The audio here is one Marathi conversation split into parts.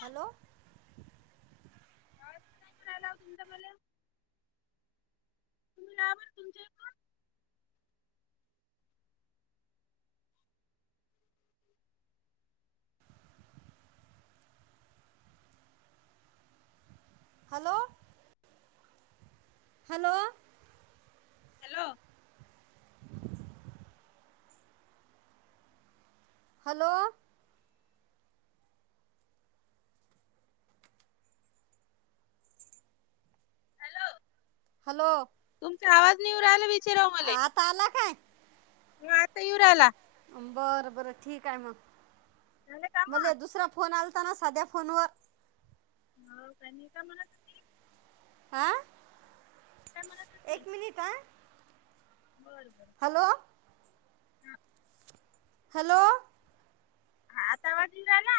हॅलो. [inaudible] का असं नाही म्हणालावं तुमच्याकडं तुम्ही या बर तुमच्या इकडून. Hello. Hello. [inaudible] Hello. Hello. Hello. [inaudible] काय आवाज नाही येऊ रायला बाई. आता आला काय? ह आता येऊ राइला. बर बरं ठीक आहे मग झालं काम मला दुसरा फोन आल साध्या फोनवर हो त्यांनी का म्हणात होती? आं. काय म्हणत होती एक मिनिट ह. बर बर [inaudible] ह. हॅलो. ह आता आवाज येऊ राहिला?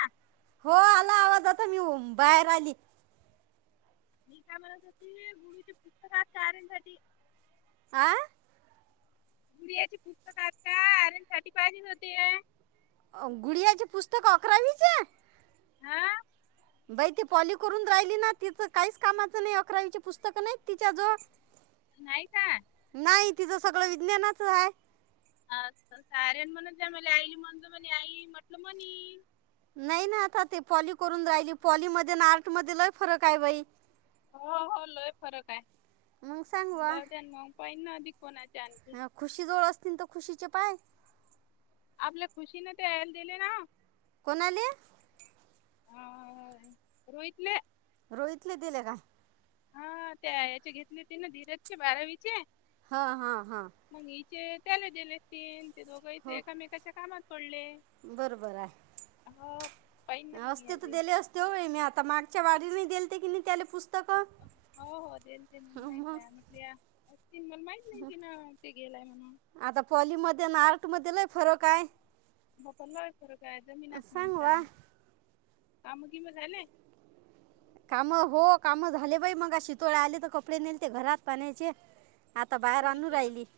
हो आला आवाज आता मी बाहेर आली. मी का म्हनत होती गुढीची पुस्तक हाईत का आर्यन नसाठी आह गुढियाची पुस्तक आहेत का? आर्यन साठी पाहिजेल होते. गुडयाची पुस्तक अकरावीची हा. बाई ती पॉली करून राहिली ना तिचं काहीच कामाचं नाही अकरावीची पुस्तक नाही तिच्या जो नाही का. तिचं सगळं विज्ञानाच हाय. अ साऱ्या म्हण त्या मला आईली म्हणत म्हणे आई म्हटल म्हणे. नाही ना आता ते पॉली करून राहिली पॉली मध्ये अन आर्ट मध्ये लई फरक आहे बाई. हो हो लय फरक मग सांग आहे दर्जन मग पहि ना अधिक कोणाची. हा खुशी जवळ असतील तर खुशीचे पाय. आपल्या खुशीने ते यायला दिले ना कोणाले? ह रोहितले. रोहीतले दिले काय? हा त्याचे घेतले होते ना धीरजचे बारावीचे. हा, हा, हा. ते त्याला दिले तीन ते दोघं इथे हो एकामेकाच्या कामात पडले बरोबर आहे. हो पाहिन ना मग असते तर याले दिले असते हो मी आता मागच्या वारीला दिलते की नाही त्याला पुस्त हो हो दिलते न म माहित मग आहे म्हटल मला माहित नाही तिन ते गेलाय म्हणून आता पॉली मध्ये अन आर्ट मध्ये लय फरक हाय. म पलक फरक हाय जमीन सांग आसमानचा. वा काम किम झाले? [inaudible] काम हो काम झाले बाई मगाशी शितोळा आले तर कपडे नेलते घरात पाण्याचे आता बाहेर हो आणू विचार राहिली. [inaudible]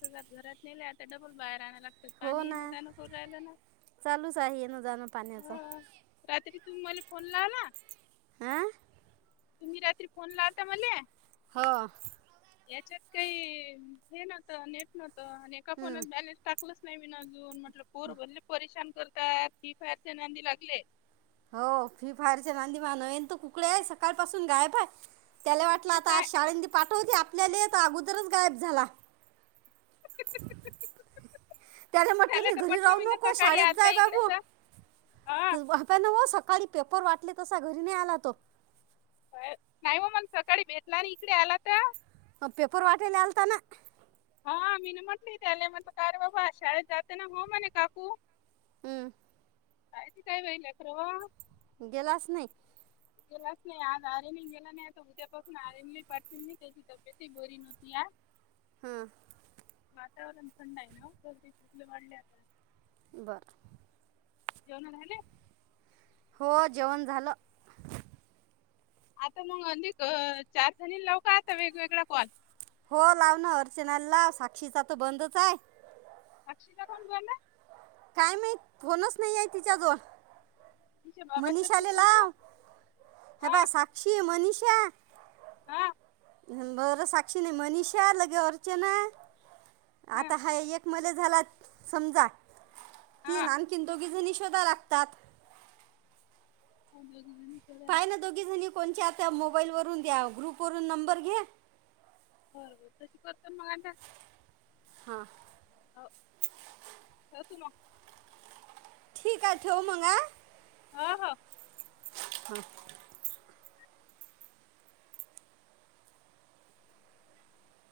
सगळं घरात नेले आता डबल बाहेर आणा यला लागतात पाणी ये ना, जा ना करून राहिलं ना. चालूच आहे येणं जाणं [inaudible] ह पाण्याचं रात्री तुमी मला फोन लावला. आ तुम्ही रात्री फोन लावता मले. हो. याच्यात काही हे नव्हत नेट नव्हतं. आणि एका हं. फोनत बॅलेनस टाक केलच नाही मी अजून. म्हटल पोर भनले परेशान करतात. फ्री फायरच्या नांदी लागले. हो फ्री फायरच्या नांदी मा नयन तू कुकडे आहे. सकाळ पासून गायब आहे. त्याला वाटलं इकडे आता काय आज शाळनी पाठवते आपल्याले. अगोदरच गायब झाला. त्याला म्हटलं मी तर घरी म्हटलं राहू मी ना नको सकाळी शाळेत जाय आलता इकडे बाबू. तर हा बाप्यान हो सकाळी पेपर वाटले तसा, घरी नाही आला तो. नाही हो मला सकाळी भेटला न इकडे आला तर. पेपर वाटायला आलताना. हा मी न म्हटली तेले म्हटल का रे बाबा शाळेत जाते ना. हो म्हणे काकू. हम्म कायती काय बाई लेकर व गेलाच नाही. गेलास नाही आज आर्यनही गेला नाही. आता उद्या पाासून आर्यनलाही पाठवीन. त्याची तबीेतही बरी नव्हती आज. हां वातावरण थंड आहे ना गर्दी चांगली वाढले आता. बर जेवण झाले. हो जेवन झाल. आता मग अधिक चार जणी लाव का आता वेगवेगळा कॉल. हो लाव ना. अर्चनाला लाव. साक्षीचा त बंदच आहे. साक्षीचा काऊन बंद आहे. काय माहित फोनच नाही आहे तिच्याजवळ. तिच्या बाबाचं तब्येत मनिषाले जमलो लाव. हे हा पहा साक्षी, मनीषा. हा बर साक्षी नाही. मनीषा लगे अर्चना, आता हा एक मले झालात समजा हा तीन. आणखी दोघी जणी शोधा लागतात. [unintelligible] पाय लागतात. ना दोघी जणी. कोणच्या आता मोबाईल वरून द्या ग्रुप वरून नंबर घे. बरोबर तशी करतो मग हां हो ठेव तुला ठीक आहे ठेव मग. अ अ ह हा